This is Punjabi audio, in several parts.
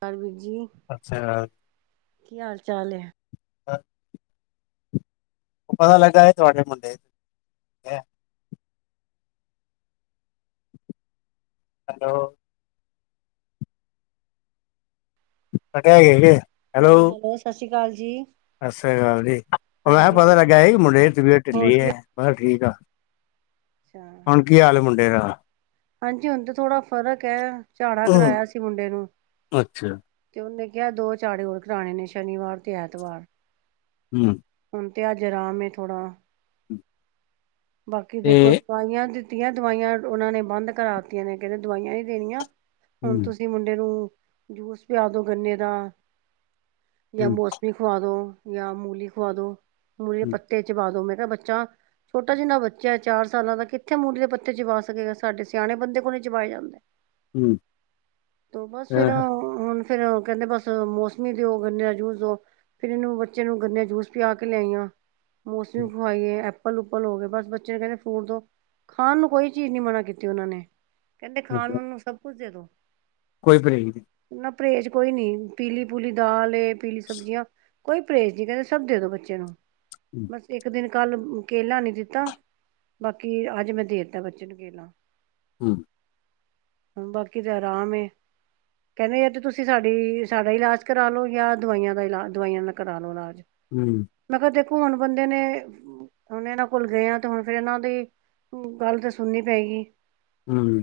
ਕਰਵਰ ਜੀ, ਅੱਛਾ। ਕੀ ਹਾਲ- ਚਾਲ ਹੈ? ਹ ਉਹ ਪਤਾ ਲੱਗਾ ਹੈ ਤੁਹਾਡੇ ਮੁੰਡੇ ਹੈਲੋ ਸੜਗੇ ਨਹੀ, ਹੈਲੋ ਸਤਿ ਸ੍ਰੀ ਅਕਾਲ ਜੀ। ਸਤਿ ਸ੍ਰੀ ਅਕਾਲ ਜੀ, ਮੈਂ ਕਿਹਾ ਹਾਂਜੀ ਪਤਾ ਲੱਗਾ ਇਹ ਮੁੰਡੇ ਤਬੀਅਤ ਹੋਰ ਢਿੱਲੀ ਕੀ ਹੈ ਮ ਕਿਹਾ ਠੀਕ ਆ ਅੱਛਾ ਹੁਣ ਕੀ ਹਾਲ ਮੁੰਡੇ ਦਾ? ਹਾਂਜੀ ਹੁਣ ਤਾਂ ਥੋੜਾ ਫ਼ਰਕ ਹੈ, ਝਾੜਾ ਕਰਾਇਆ ਸੀ ਮੁੰਡੇ ਨੂੰ ਅੱਛਾ ਤੇ ਉਹਨੇ ਕਿਹਾ ਦੋ ਚਾੜੇ ਹੋਰ ਕਰਾਣੇ ਨੇ ਸ਼ਨੀਵਾਰ ਤੇ ਐਤਵਾਰ ਹਮ ਹੁਣ ਤੇ ਅੱਜ ਅਰਾਮ ਥੋੜਾ, ਬਾਕੀ ਦੇਖੋ ਤੇ ਦਵਾਈਆਂ ਦਿੱਤੀਆਂ ਦਵਾਈਆਂ ਉਹਨਾਂ ਨੇ ਬੰਦ ਕਰਾ ਦਿੱਤੀਆਂ ਨੇ ਕਹਿੰਦੇ ਦਵਾਈਆਂ ਨੀ ਦੇਣੀਆਂ ਹੁਣ ਹੂੰ ਤੁਸੀਂ ਮੁੰਡੇ ਨੂੰ ਜੂਸ ਪਿਆ ਦੋ ਗੰਨੇ ਦਾ ਜਾਂ ਹੂੰ ਮੌਸਮੀ ਖੁਆ ਦੋ ਜਾਂ ਮੂਲੀ ਖੁਆ ਦੋ ਮੂਲੀ ਹੂੰ ਪੱਤੇ ਚਬਾ ਦੋ ਮੈਂ ਕਿਹਾ ਬੱਚਾ ਛੋਟਾ ਜਿਨਾ ਬੱਚਾ ਹੈ ਚਾਰ ਸਾਲਾਂ ਦਾ ਕਿੱਥੇ ਮੂਲੀ ਦੇ ਪੱਤੇ ਚਬਵਾ ਸਕੇਗਾ ਸਾਡੇ ਸਿਆਣੇ ਬੰਦੇ ਕੋਲ ਚਬਵਾਏ ਜਾਂਦਾ [inaudible] ਤ ਬਸ ਫਿਰ ਅਹ, ਹੁਣ ਫੇਰ ਕਹਿੰਦੇ ਬਸ ਮੌਸਮੀ ਦਿਓ ਗੰਨੇ ਦਾ ਜੂਸ ਦਓ ਫੇਰ ਇਹਨੂੰ ਬੱਚੇ ਨੂੰ ਗੰਨੇ ਦਾ ਜੂਸ ਪਿਆ ਕੇ ਲਿਆਈਆਂ ਮੌਸਮੀ ਖਵਾਈਏ ਐਪਲ ਉਪਲ ਹੋ ਗਏ ਬਸ ਬੱਚੇ ਨੂੰ ਕਹਿੰਦੇ ਫੂਡ ਦਿੳ, ਖਾਣ ਨੂੰ ਕੋਈ ਚੀਜ਼ ਨੀ ਮਨਾ ਕੀਤੀ ਉਹਨਾਂ ਨੇ ਕਹਿੰਦੇ ਖਾਣ ਅੱਛਾ, ਵਣ ਨੂੰ ਸਭ ਕੁਝ ਦੇ ਦੋ ਕੋਈ ਬੇਕ ਨਹੀਂ ਨਾ ਪਰਹੇਜ਼ ਕੋਈ ਨੀ, ਪੀਲੀ ਪੂਲੀ ਦਾਲ ਪੀਲੀ ਸਬਜ਼ੀਆਂ ਕੋਈ ਪਰਹੇਜ਼ ਨਹੀ ਕਹਿੰਦੇ- ਸਭ ਦੇ ਦੋ ਬੱਚੇ ਨੂੰ ਹਮ ਬਸ ਇੱਕ ਦਿਨ ਕੱਲ ਕੇਲਾ ਨੀ ਦਿੱਤਾ ਬਾਕੀ ਅੱਜ ਮੈਂ ਦੇ ਦਿੱਤਾ ਬੱਚੇ ਨੂੰ ਕੇਲਾ ਹਮ ਹ ਬਾਕੀ ਤੇ ਆਰਾਮ ਕਹਿੰਦੇ ਯਾ ਤਾਂ ਤੁਸੀਂ ਸਾਡੀ ਸਾਡਾ ਇਲਾਜ ਕਰਾ ਲਉ ਜਾਂ ਦਵਾਈਆਂ ਦਾ ਇਲਾਜ ਦਵਾਈਆਂ ਨਾਲ ਕਰਾ ਲਓ ਇਲਾਜ ਹਮ ਮੈਂ ਕਿਹਾ ਦੇਖੋ ਹੁਣ ਬੰਦੇ ਨੇ ਹੁਣ ਇਹਨਾਂ ਕੋਲ ਗਏ ਆ ਤੇ ਹੁਣ ਫਿਰ ਇਹਨਾਂ ਦੀ ਗੱਲ ਤੇ ਸੁਣਨੀ ਪਏਗੀ ਹਮ,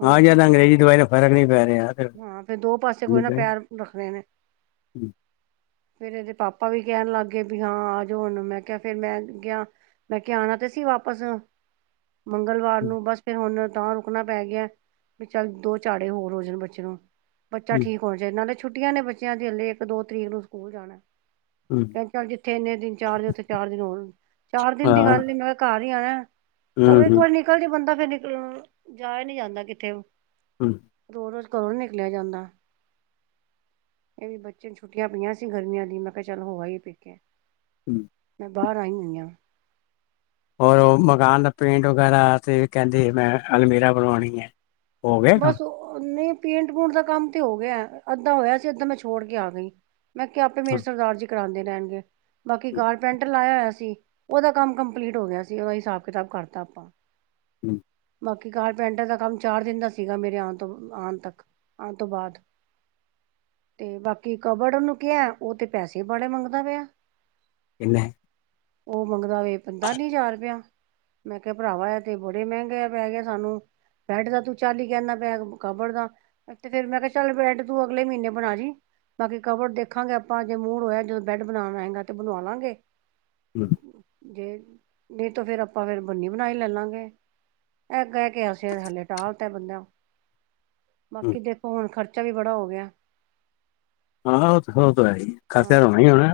ਹੁਣ ਆਹ ਯਦੋ ਅੰਗਰੇਜ਼ੀ ਦਵਾਈ ਤੇ ਫ਼ਰਕ ਨੀ ਪੈ ਰਿਹਾ ਤੇ ਹਾਂ ਫਿਰ ਦੋ ਪਾਸੇ ਕੋਈ ਨਾ ਪੈਰ ਰੱਖਣੇ ਨੇ ਹਮ ਫਿਰ ਇਹਦੇ ਪਾਪਾ ਵੀ ਕਹਿਣ ਲੱਗ ਗਏ ਵੀ ਹਾਂ ਆ ਜਾਓ ਹੁਨ ਮੈਂ ਕਿਹਾ ਫਿਰ ਮੈਂ ਕਿਹਾ ਮੈ ਕਿਹਾ ਆਉਣਾ ਤੇ ਸੀ ਵਾਪਸ ਮੰਗਲਵਾਰ ਹੂੰ, ਨੂੰ ਬਸ ਫਿਰ ਹੁਣ ਤਾਂ ਰੁਕਣਾ ਪੈ ਗਿਆ, ਵੀ ਚੱਲ ਦੋ ਝਾੜੇ ਹੋਰ ਹੋ ਜਾਣ ਬੱਚੇ ਚਲੋ, ਬੱਚਾ ਹੂੰ, ਠੀਕ ਹੋਣਾ ਚਾਹੀਦਾ ਨਾਲੇ ਛੁੱਟੀਆਂ ਨੇ ਬੱਚਿਆਂ ਦੀ ਹਲੇ ਇੱਕ ਦੋ ਤਰੀਕ ਨੂੰ ਸਕੂਲ ਜਾਣਾ ਹੂੰ, ਕਹਿੰਦੇ ਚੱਲ ਜਿੱਥੇ ਇੰਨੇ ਦਿਨ ਚਾਰ ਦਿ ਉੱਥੇ ਚਾਰ ਦਿਨ ਹੋਣ ਚਾਰ ਦਿਨ ਦੀ ਹਾਂ ਗੱਲ ਨ ਮੈਂ ਕਿਹਾ ਘਰ ਹੀ ਆਣਾ, ਹੂੰ ਘਰੋਂ ਇੱਕ ਹੂੰ ਵਾਰੀ ਨਿਕਲ ਜਾ ਬੰਦਾ ਫਿਰ ਨਿਕਲਣ ਜਾਇਆ ਨਈ ਜਾਂਦਾ ਕਿੱਥੇ ਹਮ ਰੋਜ਼ ਰੋਜ਼ ਘਰੋ ਨ ਨਿਕਲਿਆ ਜਾਂਦਾ ਇਹ ਵੀ ਬੱਚੇ ਨੂੰ ਛੁੱਟ ਪਈਆਂ ਸੀ ਗਰਮੀਆਂ ਦੀ ਮੈਂ ਕਿਹਾ ਚੱਲ ਹੋ ਆਈ ਪੇਕੇ ਹਮ ਮੈਂ ਬਾਹਰ ਆਈ ਹੋਈ ਆਂ। ਔਰ ਉਹ ਮਕਾਨ ਦਾ ਪੇਂਟ ਵਗੈਰਾ ਤੇ ਕਹਿੰਦੇ ਸੀ ਮੈਂ ਅਲਮੀਰਾ ਬਣਵਾਉਣੀ ਹੈ। ਹੋ ਗਿਆ ਕੰਮ ਬਸ ਨਹੀਂ ਪੇਂਟ ਪੂਟ ਦਾ ਕੰਮ ਤੇ ਹੋ ਗਿਆ ਅੱਧਾਂ ਹੋਇਆ ਸੀ ਅੱਦਾਂ ਮੈਂ ਛੋੜ ਕੇ ਆ ਗਈ ਮੈਂ ਕਿਹਾ ਆਪੇ ਮੇਰੇ ਸਰਦਾਰ ਜੀ ਕਰਾਉਂਦੇ ਰਹਿਣਗੇ ਬਾਕੀ ਕਾਰ ਪੈਂਟਰ ਲਾਇਆ ਹੋਇਆ ਸੀ ਉਹਦਾ ਕੰਮ ਕੰਪਲੀਟ ਹੋ ਗਿਆ ਸੀ। ਉਹਦਾ ਹਿਸਾਬ ਕਿਤਾਬ ਕਰਤਾ ਆਪਾਂ ਹਮ ਬਾਕੀ ਕਾਰਪੈਂਟ ਦਾ ਕੰਮ ਚਾਰ ਦਿਨ ਦਾ ਸੀਗਾ ਮੇਰੇ ਆਉਣ ਤੋਂ ਆਉਣ ਤੱਕ ਆਉਣ ਤੋਂ ਬਾਅਦ ਤੇ ਬਾਕੀ ਕਬੜ ਨੂੰ ਕਿਹਾ ਉਹ ਤੇ ਪੈਸੇ ਹੀ ਬੜੇ ਮੰਗਦਾ ਪਿਆ ਕਿਨੇ ਉਹ ਮੰਗਦਾ ਵਵੇ ਪੰਤਾਲੀ ਹਜ਼ਾਰ ਰੁਪਇਆ ਮੈਂ ਕਿਹਾ, ਭਰਾਵਾ ਆ ਤੇ ਬੜੇ ਮਹਿੰਗੇ ਆ ਪੈ ਗਿਆ ਸਾਨੂੰ ਬੈਡ ਦਾ ਤੂੰ- ਚਾਲੀ ਕਹਿੰਦਾ ਪਿਆ ਕਬੜ ਦਾ ਤੇ ਫਿਰ ਮੈਂ ਕਿਹਾ ਚੱਲ ਬ੍ਰੈਡ ਤੂੰ ਅਗਲੇ ਮਹੀਨੇ ਬਣਾ ਜੀ ਬਾਕੀ ਕਬਟ ਦੇਖਾਂਗੇ ਆਪਾਂ ਜੇ ਮੂੜ ਹੋਇਆ ਜਦੋਂ ਬੈੱਡ ਬਣਾਣ ਆਇਆ ਤੇ ਬਣਵਾ ਲਾਂਗੇ ਜੇ ਨਹੀਂ ਤਾਂ ਫਿਰ ਆਪਾਂ ਫਿਰ ਬੰਨੀ ਬਣਾਈ ਲੈ ਲਾਂਗੇ [inaudible] ਇਹ ਬੰਦਾ ਬਾਕੀ ਦੇਖੋ ਹੁਣ ਖਰਚਾ ਵੀ ਬੜਾ ਹੋ ਗਿਆ ਹਾ ਹਾ ਓ ਤੇ ਹੈ ਹੀ ਖਰਚਾ ਹੋਣਾ ਹਾਂ, ਹੀ ਹੋਣਾ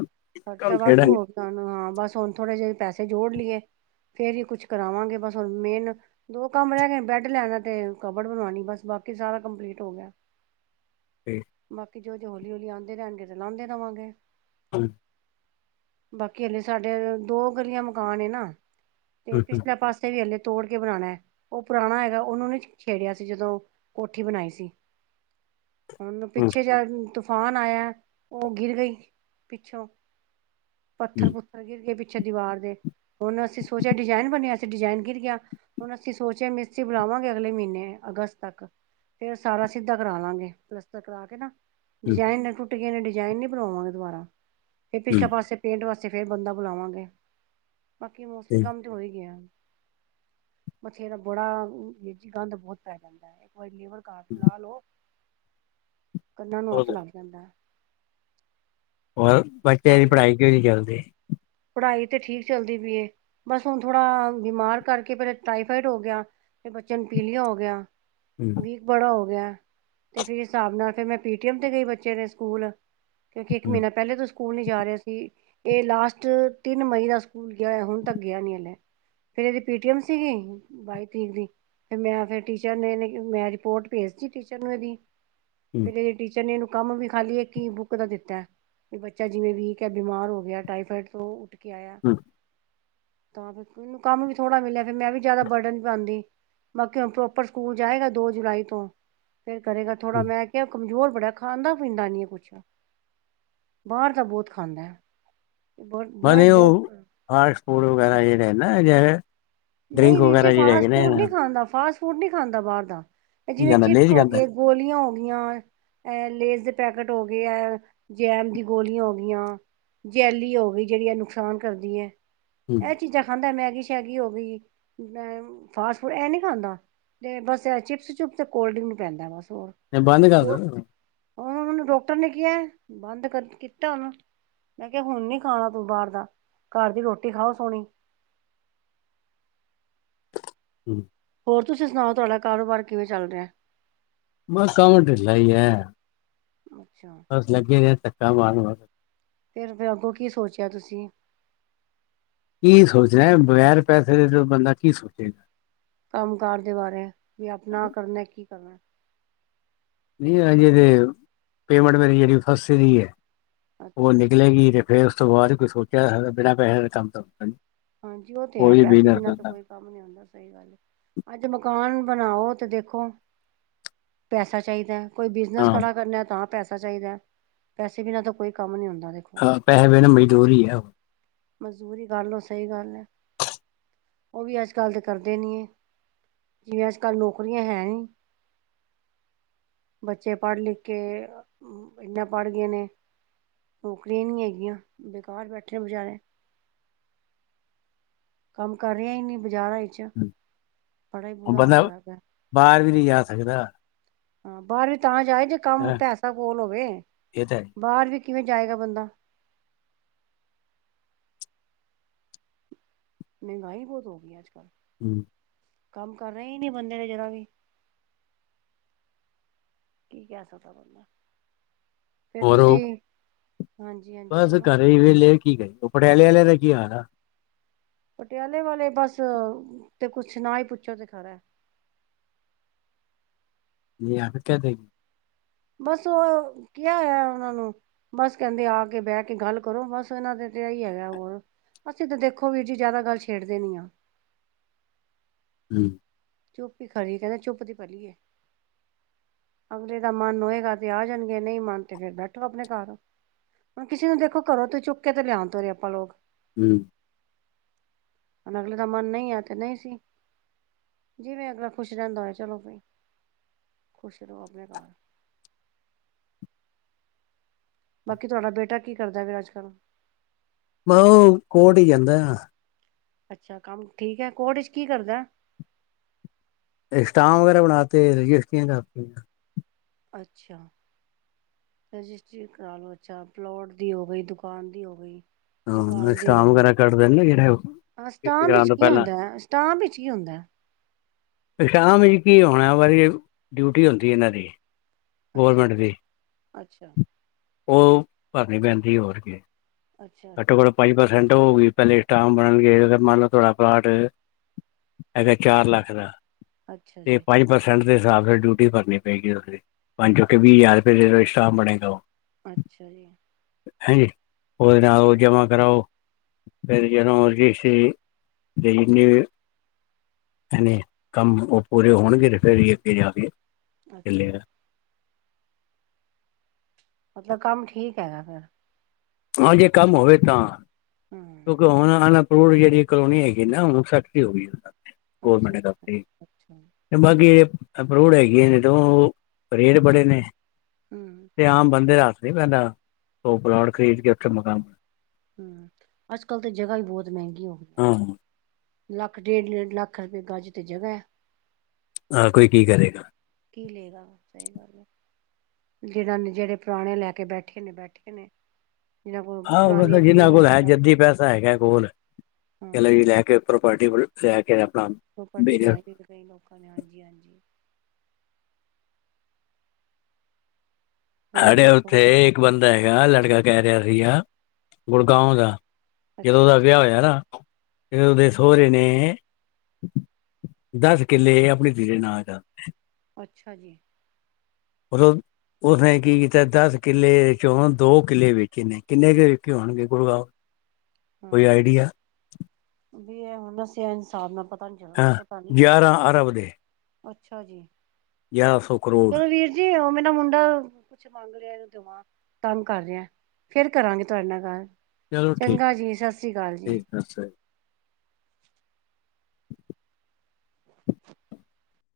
ਕੰਮ ਖਰਚਾ ਵਾਧੂ ਖੇਡਾਂਗੇ ਹੋ ਗਿਆ ਹਾਂ ਬਸ ਹੁਣ ਥੋੜੇ ਜਿਹੇ ਪੈਸੇ ਜੋੜ ਲਈਏ ਫੇਰ ਹੀ ਕੁਛ ਕਰਾਵਾਂਗੇ ਬਸ ਹੁਣ ਮੇਨ ਦੋ ਕੰਮ ਰਹਿ ਗਏ ਬੈਡ ਲੈਨੇ ਤੇ ਕਬਟ ਬਣਵਾਉਣੀ ਬਸ ਬਾਕੀ ਸਾਰਾ ਕੰਪਲੀਟ ਹੋ ਗਿਆ ਬਾਕੀ ਜੋ ਜੇ ਹੌਲੀ- ਹੌਲੀ ਆਉਂਦੇ ਰਹਿਣਗੇ ਤਾਂ ਲਾਉਂਦੇ ਰਵਾਂਗੇ ਹਾਂਜੀ ਬਾਕੀ ਹਾਲੇ ਸਾਡੇ ਦੋ ਗਲੀਆਂ ਮਕਾਨ ਨੇ ਨਾ ਤੇ ਪਿਛਲੇ ਪਾਸੇ ਤੇ ਹਲੇ ਤੋੜ ਕੇ ਬਣਾਉਣਾ ਹੈ। ਉਹ ਪੁਰਾਣਾ ਹੈਗਾ ਉਹਨੂੰ ਨੀ ਛੇੜਿਆ ਸੀ ਜਦੋਂ ਕੋਠੀ ਬਣਾਈ ਸੀ। ਹੁਣ ਪਿੱਛੇ ਤੂਫਾਨ ਆਇਆ ਉਹ ਗਿਰ ਗਈ ਪਿੱਛੋਂ ਪੱਥਰ ਪੁੱਥਰ ਗਿਰ ਗਏ ਪਿੱਛੇ ਦੀਵਾਰ ਦੇ ਉਹੁ ਨੂੰ ਅਸੀਂ ਸੋਚਿਆ ਡਿਜ਼ਾਇਨ ਬਣਿਆ ਸੀ ਡਿਜ਼ਾਇਨ ਗਿਰ ਗਿਆ ਹੁਣ ਅਸੀਂ ਸੋਚਿਆ ਮਿਸਤਰੀ ਬੁਲਾਵਾਂਗੇ ਅਗਲੇ ਮਹੀਨੇ ਅਗਸਤ ਤੱਕ ਫਿਰ ਸਾਰਾ ਸਿੱਧਾ ਕਰਾ ਲਾਂਗੇ ਪਲਸਤਰ ਕਰਾ ਕੇ ਨਾ ਡਿਜ਼ਾਇਨ ਟੁੱਟ ਗਏ ਨੇ ਡਿਜ਼ਾਇਨ ਨਈ ਬਣਾਵਾਵਾਂਗੇ ਦੁਬਾਰਾ ਫਿਰ ਪਿਛਲੇ ਪਾਸੇ ਪੇਂਟ ਵਾਸਤੇ ਫਿਰ ਬੰਦਾ ਬੁਲਾਵਾਂਗੇ ਬਾਕੀ ਮੋਸਟਲੀ ਕੰਮ ਤਾਂ ਹੋ ਹੀ ਗਿਆ ਬਤੇਰਾ ਬਡਾ ਵਿਚ ਗੰਦ ਬਹੁਤ ਪੈ ਜਾਂਦਾ ਹੈ ਇੱਕ ਵਾਰੀ ਲੇਬਰ ਘਰ ਲਾਹ ਲੋ ਕੰਨਾਂ ਨੂੰ ਹੱਥ ਲੱਗ ਜਾਂਦਾ ਉਹ ਬੱਚੇ ਆ ਦੀ ਪੜ੍ਹਾਈ ਕੇਹੂ ਜੀ ਚੱਲਦੀ ਪੜ੍ਹਾਈ ਤੇ ਠੀਕ ਚੱਲਦੀ ਪਈਏ ਬਸ ਹੁਣ ਥੋੜ੍ਹਾ ਬਿਮਾਰ ਕਰਕੇ ਫਿਰ ਟਾਈਫਾਈਡ ਹੋ ਗਿਆ ਫਿਰ ਬੱਚੇ ਨੂੰ ਪੀਲਿਆ ਹੋ ਗਿਆ ਹਮ ਵੀਕ ਬੜਾ ਹੋ ਗਿਆ, ਤੇ ਫਿਰ ਹਿਸਾਬ ਨਾਲ ਫਿਰ ਮੈਂ ਪੀਟੀਐਮ ਤੇ ਗਈ ਬੱਚੇ ਦੇ ਸਕੂਲ। ਕਿਉਂਕਿ ਇੱਕ ਮਹੀਨਾ ਪਹਿਲੇ ਤੋਂ ਸਕੂਲ ਨੀ ਜਾ ਰਿਹਾ ਸੀ, ਇਹ ਲਾਸਟ ਤਿੰਨ ਮਈ ਦਾ ਸਕੂਲ ਗਿਆ ਹੁਣ ਤੱਕ ਗਿਆ ਨੀ ਹਲੇ। ਫਿਰ ਇਹਦੀ ਪੀਟੀਐਮ ਸੀਗੀ ਬਾਈ ਤਰੀਕ ਦੀ। ਫੇਰ ਮੈਂ ਫਿਰ ਟੀਚਰ ਨੂੰ ਮੈਂ ਰਿਪੋਰਟ ਭੇਜਤੀ ਟੀਚਰ ਨੂੰ ਇਹਦੀ ਫਿਰ ਇਹ ਟੀਚਰ ਨੇ ਇਹਨੂੰ ਕੰਮ ਵੀ ਖਾਲੀ ਇੱਕ ਈ ਬੁੱਕ ਦਾ ਦਿੱਤਾ ਵੀ ਬੱਚਾ ਜਿਵੇਂ ਵੀਕ ਹੈ ਬਿਮਾਰ ਹੋ ਗਿਆ ਟਾਈਫਾਇਡ ਤੋਂ ਉੱਠ ਕੇ ਆਇਆ। ਤਾਂ ਫਿਰ ਮੈਨੂੰ ਕੰਮ ਵੀ ਥੋੜ੍ਹਾ ਮਿਲਿਆ ਫਿਰ ਮੈਂ ਵੀ ਜਿਆਦਾ ਬਰਡਨ ਪਾਉਂਦੀ। ਬਾਕੀ ਹੁਣ ਪ੍ਰੋਪਰ ਸਕੂਲ ਜਾਏਗਾ ਦੋ ਜੁਲਾਈ ਤੋਂ ਫਿਰ ਕਰੇਗਾ ਥੋੜਾ ਮੈਂ ਕਿਹਾ ਕਮਜ਼ੋਰ ਬੜਾ ਖਾਂਦਾ ਪੀਂਦਾ ਨਹੀਂ ਕੁਛ ਬਾਹਰ ਦਾ ਬਹੁਤ ਖਾਂਦਾ। ਬਹੁਤ ਉਹ ਬਹੁਤ ਫਾਸਟ ਫੂਡ ਵਗੈਰਾ ਜਿਹੜੇ ਨਾ ਅਜਿਹੇ। ਨਹੀਂ ਵੀਰ ਜੀ ਫਾਸਟ ਫੂਡ ਨਹੀਂ ਖਾਂਦਾ ਫਾਸਟ ਫੂਡ ਨਹੀਂ ਖਾਂਦਾ ਬਾਹਰ ਦਾ ਜਿਵੇਂ ਕਹਿੰਦਾ ਚਿਪਸ ਲੇਜ ਹੋ ਕਹਿੰਦਾ ਗਏ ਗੋਲੀਆਂ ਹੋ ਗਈਆਂ ਅ ਲੇਸ ਦੇ ਪੈਕੇਟ ਹੋ ਗਏ ਹੈ ਜੈਮ ਦੀ ਗੋਲੀਆਂ ਹੋ ਗਈਆਂ ਜੈਲੀ ਹੋ ਗਈ ਜਿਹੜੀ ਆ ਨੁਕਸਾਨ ਕਰਦੀ ਹੈ, ਇਹ ਚੀਜ਼ਾਂ ਖਾਂਦਾ ਮੈਗੀ ਸ਼ੈਗੀ ਹੋ ਗਈ। ਮੈਂ ਫਾਸਟ ਫੂਡ ਇਹ ਨਹੀਂ ਖਾਂਦਾ। ਅਤੇ ਬਸ ਚਿਪਸ ਚੁਪ ਅਤੇ ਕੋਲਡ ਡਰਿੰਕ ਨੂੰ ਪੈਂਦਾ ਬਸ ਹੋਰ ਬੰਦ ਕਰਦਾ। ਉਹਣ ਮਨੂੰ ਡਾਕਟਰ ਨੇ ਕਿਹਾ ਬੰਦ ਕੀਤਾ ਉਹਨੂੰ ਮੈਂ ਕਿਹਾ ਹੁਣ ਨੀ ਖਾਣਾ ਤੂੰ ਬਾਹਰ ਦਾ, ਘਰ ਦੀ ਰੋਟੀ ਖਾਓ ਸੋਹਣੀ। [unintelligible] ਹੋਰ ਤੁਸੀਂ ਸੁਣਾਓ, ਤੁਹਾਡਾ ਕਾਰੋਬਾਰ ਕਿਵੇਂ ਚੱਲ ਰਿਹਾ? ਬਸ ਕਮ ਟਿਲਾ ਈ ਐ। ਅੱਛਾ। ਬਸ ਲੱਗੇ ਨੇ ਧੱਕਾ ਮਾਰ ਵਸ। ਫਿਰ, ਫਿਰ ਅੱਗੋਂ ਕੀ ਸੋਚਿਆ ਤੁਸੀਂ? ਕੀ ਸੋਚਣਾ, ਬਗੈਰ ਪੈਸੇ ਦੇ ਬੰਦਾ ਕੀ ਸੋਚੇਗਾ। ਕੰਮ ਕਾਰ ਦੇ ਬਾਰੇ ਵੀ ਆਪਣਾ ਕਰਨਾ ਕੀ ਕਰਨਾ। ਨਹੀਂ ਹਜੇ ਪੇਮੈਂਟ ਮੇਰੀ ਜਿਹੜ ਫਸੀ ਦੀ ਉਹ ਅੱਛਾ ਨਿਕਲੇਗੀ ਫੇਰ ਉਸ ਤੋਂ ਬਾਅਦ ਕੋਈ ਸੋਚਿਆ ਬਿਨਾਂ ਪੈਸੇ ਕੰਮ। ਹਾਂਜੀ ਉਹ ਤੇ ਹੈ, ਕੋਈ ਪੈਸੇ ਬਿਜ਼ਨਸ ਬਿਨਾਂ ਤਾਂ ਕਰਦਾ ਕੋਈ ਆਦਾ ਸਹੀ ਗੱਲ ਐ, ਅੱਜ ਮਕਾਨ ਬਣਾਓ ਤੇ ਦੇਖੋ ਪੈਸਾ ਚਾਹੀਦਾ। ਈ ਬਿਜ਼ਨਸ ਖੜਾ ਕਰਨਾ ਤਾਂ ਪੈਸਾ ਚਾਹੀਦਾ, ਪੈਸੇ ਬਿਨਾਂ ਤਾਂ ਕੋਈ ਕੰਮ ਨਹੀਂ ਹੁੰਦਾ। ਦੇਖੋ ਹਾਂ ਪੈਸੇ ਬਿਨਾਂ ਮਜ਼ਦੂਰ ਹੀ ਹੈ। ਮਜ਼ਦੂਰੀ ਕਰਓ, ਸਹੀ ਗੱਲ ਹੈ। ਉਹ ਵੀ ਅੱਜ-ਕੱਲ੍ਹ ਦੇ ਕਰਦੇ ਨੀ। ਜਿਵੇਂ ਅੱਜ, ਕੱਲ੍ਹ ਨੌਕਰੀਆਂ ਹੈ ਨੀ। ਬੱਚੇ ਪੜ੍ਹ ਲਿਖ ਕੇ, ਇਨਾ ਪੜ੍ਹ ਗਏ ਨੇ। ਨੌਕਰੀਆਂ ਨਹੀਂ ਹੈਗੀਆਂ, ਬੇਕਾਰ ਬੈਠੇ ਬਚਾਰੇ। ਕੰਮ ਕਰ ਰਿਹਾ ਹੀ, ਨੀ ਬਾਜ਼ਾਰਾਂ ਚ ਬੜਾ ਹੀ ਬੁਰਾ ਹਾਲ ਬੰਦਾ ਹੋਇਆ ਪਿਆ। ਬਾਹਰ ਵੀ ਨਹੀਂ ਜਾ ਸਕਦਾ। ਹਾਂ ਬਾਹਰ ਵੀ ਤਾਂ ਜਾਏ ਜੇ ਕੰਮ ਹੈਂ ਪੈਸਾ ਕੋਲ ਹੋਵੇ, ਇਹ ਤਾਂ ਹੈ ਬਾਹਰ ਵੀ ਕਿਵੇਂ ਜਾਏਗਾ ਬੰਦਾ। ਮਹਿੰਗਾਈ ਬਹੁਤ ਹੋ ਗਈ, ਅੱਜ-ਕੱਲ੍ਹ। [unintelligible] ਕੰਮ ਕਰ ਰਹੇ ਹੀ ਨਹੀਂ ਬੰਦੇ ਨੇ ਜਰਾ ਵੀ। ਕੀ ਕਹਿ ਸਕਦਾ, ਫੇਰ ਔਰ ਉਹ ਤੁਸੀਂ ਹਾਂਜੀ ਹਾਂ। ਬਸ ਘਰੇ ਹੀ ਵੇਲੇ ਕੀ ਕਰੀਏ, ਪਟਿਆਲੇ ਵਾਲੇ ਦਾ ਕੀ ਹਾਲ ਆ। ਪਟਿਆਲੇ ਵਾਲੇ ਬਸ ਤੇ ਕੁੱਛ ਨੀ ਹੀ ਪੁੱਛੋ ਤੇ ਫੇਦਾ, [unintelligible] ਬਸ ਉਹ ਕੀ ਹੋਇਆ, ਉਹਨਾਂ ਨੂੰ ਬਸ ਕਹਿੰਦੇ ਆ ਕੇ ਬਹਿ ਕੇ ਗੱਲ ਕਰੋ, ਬਸ ਇਹਨਾਂ ਦੇ ਤੇ ਹੀ ਹੈਗਾ ਹੋਣ ਅਸੀਂ ਤਾਂ ਦੇਖੋ ਵੀਰ ਜੀ ਜ਼ਿਆਦਾ ਗੱਲ ਛੇੜਦੇ ਨੀ ਆ। [unintelligible] ਚੁੱਪ ਹੀ ਖੜੀ ਹੈ, ਕਹਿੰਦਾ ਚੁੱਪ ਦੀ ਪਲੀਏ, ਅਗਲੇ ਦਾ ਮਨ ਹੋਏਗਾ, ਤੇ ਆ ਜਾਣਗੇ ਨਹੀਂ ਮਨ ਤੇ ਫਿਰ ਬੈਠੋ ਆਪਣੇ ਘਰ। ਹੁਣ ਕਿਸੇ ਨੂੰ ਦੇਖੋ ਕਰੋ ਤੂੰ ਚੁੱਕ ਕੇ ਤੇ ਲਿਆਦਾ, ਆਪਾਂ ਲੋਕ ਹੂੰ, ਹੁਣ ਅਗਲੇ ਦਾ ਮਨ ਨਹੀਂ, ਆ ਤੇ ਨਹੀਂ ਸੀ। ਜਿਵੇਂ ਅਗਲਾ ਖੁਸ਼ ਰਹਿੰਦਾ ਹੋਆ ਚਲੋ ਬ ਖੁਸ਼ ਰਹੋ ਆਪਣੇ ਘਰ। ਬਾਕੀ ਤੁਹਾਡਾ ਬੇਟਾ ਕੀ ਕਰਦਾ ਫਿਰ ਅੱਜ ਕੱਲ੍ਹ? ਮ ਉਹ ਕੋਰਟ ਹੀ ਜਾਂਦਾ ਆ। ਅੱਛਾ ਕੰਮ ਠੀਕ ਹੈ, ਕੋਰਟ ਚ ਕੀ ਕਰਦਾ ਸਟਾਮ ਵਗੈਰਾ ਬਣਾਤੇ, ਰਜਿਸਟਰੀਆਂ ਕਰਤੀਆਂ ਅੱਛਾ। ਰਜਿਸਟਰੀ ਕਰਾ ਲੋ ਅੱਛਾ, ਪਲੋਟ ਦੀ ਹੋ ਗਈ, ਦੁਕਾਨ ਦੀ ਹੋਵੇਈ ਹਾਂ ਮਕਾਨ ਦੀ ਹੋ ਵਿਸ਼ਰਾਮ ਗਈ, ਵਗੈਰਾ ਕੱਢਦੇ ਨੇ ਨਾ ਜਿਹੜੇ ਹਾਂ ਸਟਾਮ ਇਗਜ਼ਾਮ ਵਿੱਚ ਤੋਂ ਕੀ ਪਹਿਲਾਂ ਹੁੰਦਾ, ਸਟਾਮ ਵਿੱਚ ਕੀ ਹੁੰਦਾ ਸਟਾਮ ਚ ਕੀ ਹੋਣਾ ਵਾਰੀ ਡਿਊਟੀ ਹੁੰਦੀ ਇਹਨਾਂ ਦੀ ਅੱਛਾ ਗੌਰੌਰਮੈਂਟ ਦੀ, ਅੱਛਾ ਉਹ ਭਰਨੀ ਪੈਂਦੀ ਹੋਰ ਕਿ ਅੱਛਾ ਅੱਛਾ ਘੱਟੋ-ਘੱਟ ਪੰਜ ਪਰਸੈਂਟ ਹੋਗੀਈ ਪਹਿਲੇ ਸਟਾਂਮ ਬਣਾਉਣਗੇ ਫ ਮੰਨ ਲਓ ਤੁਹਾਡਾ ਪਲਾਟ ਹੈਗਾ ਚਾਰ ਲੱਖ ਦਾ, ਅੱਛਾ ਤੇ ਜੀ ਪੰਜ ਪਰਸ ਪਰਸੈਂਟ ਦੇ ਹਿਸਾਬ ਨਾਲ ਡਿਊਟੀ ਭਰਨੀ ਪਏਗੀ ਉਸਦੀ, ਪੰਜ ਜੋ ਕਿ ਵੀਹ ਹਜ਼ਾਰ ਰੁਪਏ ਦੇਦੋਂ ਸਟਫ ਬਣੇਗਾ ਉਹ ਅੱਛਾ ਜੀ ਹਾਂਜੀ ਨਾਲ ਉਹ ਜਮਾ ਕਰਾਓ ਫਿਰ ਜਨ ਵ ਜ ਸੀਨੀ ਹਨੇ ਕੰਮ ਉਹ ਪੂਰੇ ਹੋਣਗੇ ਤੇ ਫਿਰ ਅੱਗੇ ਜਾ ਕੇ ਅੱਛਾ ਜੀ। ਚੱਲੇਗਾ ਮਤਲਬ ਕੰਮ ਠੀਕ ਹੈਗਾ ਫਿਰ ਹਾਂ ਜੇ ਕੰਮ ਹੋਵੇ ਤਾਂ ਹਮ ਕਿਉਂਕਿ ਹੁਣ ਅਨਪੂਵਡ ਜਿਹੜੀ ਕਲੋਨੀ ਹੈਗੀ ਨਾ ਸਖਤੀ ਹੋ ਗਈ। ਗੌਰਮੈਂਟ ਅੱਛਾ ਦਫ਼ ਹੀ ਅੱਛਾ ਬਾਕੀ ਅਪਰੂਵਡ ਹੈਗੀ ਆ ਜਦੋਂ ਉਹ ਰੇਟ ਬੜੇ ਨੇ ਹਮ ਤੇ ਆਮ ਬੰਦੇ ਹੱਥ ਨਹੀ ਪੈਂਦਾ ਉਹ ਪਲੋਟ ਖਰੀਦ ਕੇ ਉੱਥੇ ਮਕਾਨ ਹਮ ਅੱਜ ਕੱਲ੍ਹ ਤਾਂ ਜਗ੍ਹਾ ਹੀ ਬਹੁਤ ਮਹਿੰਗੀ ਹੋ ਗਈਆਂ ਹਾਂ ਲੱਖ ਡੇਢ ਡੇਢ ਲੱਖ ਰੁਪਏ ਗੱਜ ਅਤੇ ਜਗ੍ਹਾ ਹੈ ਆਹ ਕੋਈ ਕੀ ਕਰੇਗਾ ਕੀ ਲਏਗਾ ਸਹੀ ਗੱਲ ਆ ਜਿਹੜ ਜਿਹੜੇ ਪੁਰਾਣੇ ਲੈ ਕੇ ਬੈਠੇ ਨੇ ਬੈਠੇ ਨੇ ਜਿਹਨਾਂ ਕੋਲ ਆਹੋ ਮਲ ਪੁਰਾਣੀਆਂ ਜਿਹਨਾਂ ਜ਼ਮੀਨਾਂ ਕੋਲ ਹੈ ਜਾਇਦਾਦ ਜੱਦੀ ਹੈਗੀਆਂ ਨੇ। ਪੈਸਾ ਹੈਗਾ ਕੋਲ, ਚਲੋ ਹਾਂ, ਜੀ ਲੈ ਕੇ ਪ੍ਰੋਪਰਟੀ ਵ ਲੈ ਕੇ ਆਪਣਾ ਪ੍ਰੋਪਰਟੀ ਬਣਾਈ ਪਈ ਕਈ ਲੋਕਾਂ ਨੇ ਹਾਂਜੀ- ਹਾਂਜੀ ਹੋਰ ਸਾਡੇ ਦੱਸੋ, ਉੱਥੇ ਇੱਕ ਬੰਦਾ ਹੈਗਾ ਲੜਕਾ ਕਹਿ ਰਿਹਾ ਸੀਗਾ ਗੁੜਗਾਉ ਦਾ ਜਦੋਂ ਅੱਛਾ ਉਹਦਾ ਜੀ, ਵਿਆਹ ਹੋਇਆ ਨਾ ਫੇਰ ਉਹਦੇ ਸਹੁਰੇ ਨੇ। ਦੱਸ ਕਿੱਲੇ ਆਪਣੇ ਧੀ ਦੇ ਨਾਂ ਕਰਕੇ। ਅੱਛਾ ਜੀ। ਹੋਰ। ਉਸਨੇ ਕੀ ਕੀਤਾ ਦਸ ਕਿੱਲੇ ਚੋਂ ਦੋ ਕਿੱਲੇ ਵੇਚੇ ਨੇ, ਕਿੰਨੇ ਕੁ ਦੇ ਵੇਚੇ ਹੋਣਗੇ। ਕੋਈ ਆਈਡੀਆ। ਵਧੀਆ ਬਸ ਇੰਝ ਸਾਬ ਨਾਲ ਪਤਾ। ਨੀ ਚੱਲ ਹਾਂ, ਪਤਾ ਨੀ, ਗਿਆਰਾਂ ਆਰਾਂ ਵਜੇ। ਅੱਛਾ ਜੀ। ਗਿਆਰਾਂ ਸੌ ਕਰੋੜ। ਚਲੋ ਵੀਰ ਜੀ ਉਹ ਮੇਰਾ ਮੁੰਡਾ, ਕੁਛ ਮੰਗ ਰਿਹਾ ਹੈ। ਤੰਗ ਕਰ ਰਿਹਾ, ਫੇਰ ਕਰਾਂਗੇ ਤੁਹਾਡੇ ਨਾਲ ਗੱਲ। ਚਲੋ ਠੀਕ, ਚੰਗਾ ਜੀ ਸਤਿ ਸ੍ਰੀ ਅਕਾਲ ਜੀ। ਠੀਕ ਅੱਛਾ ਜੀ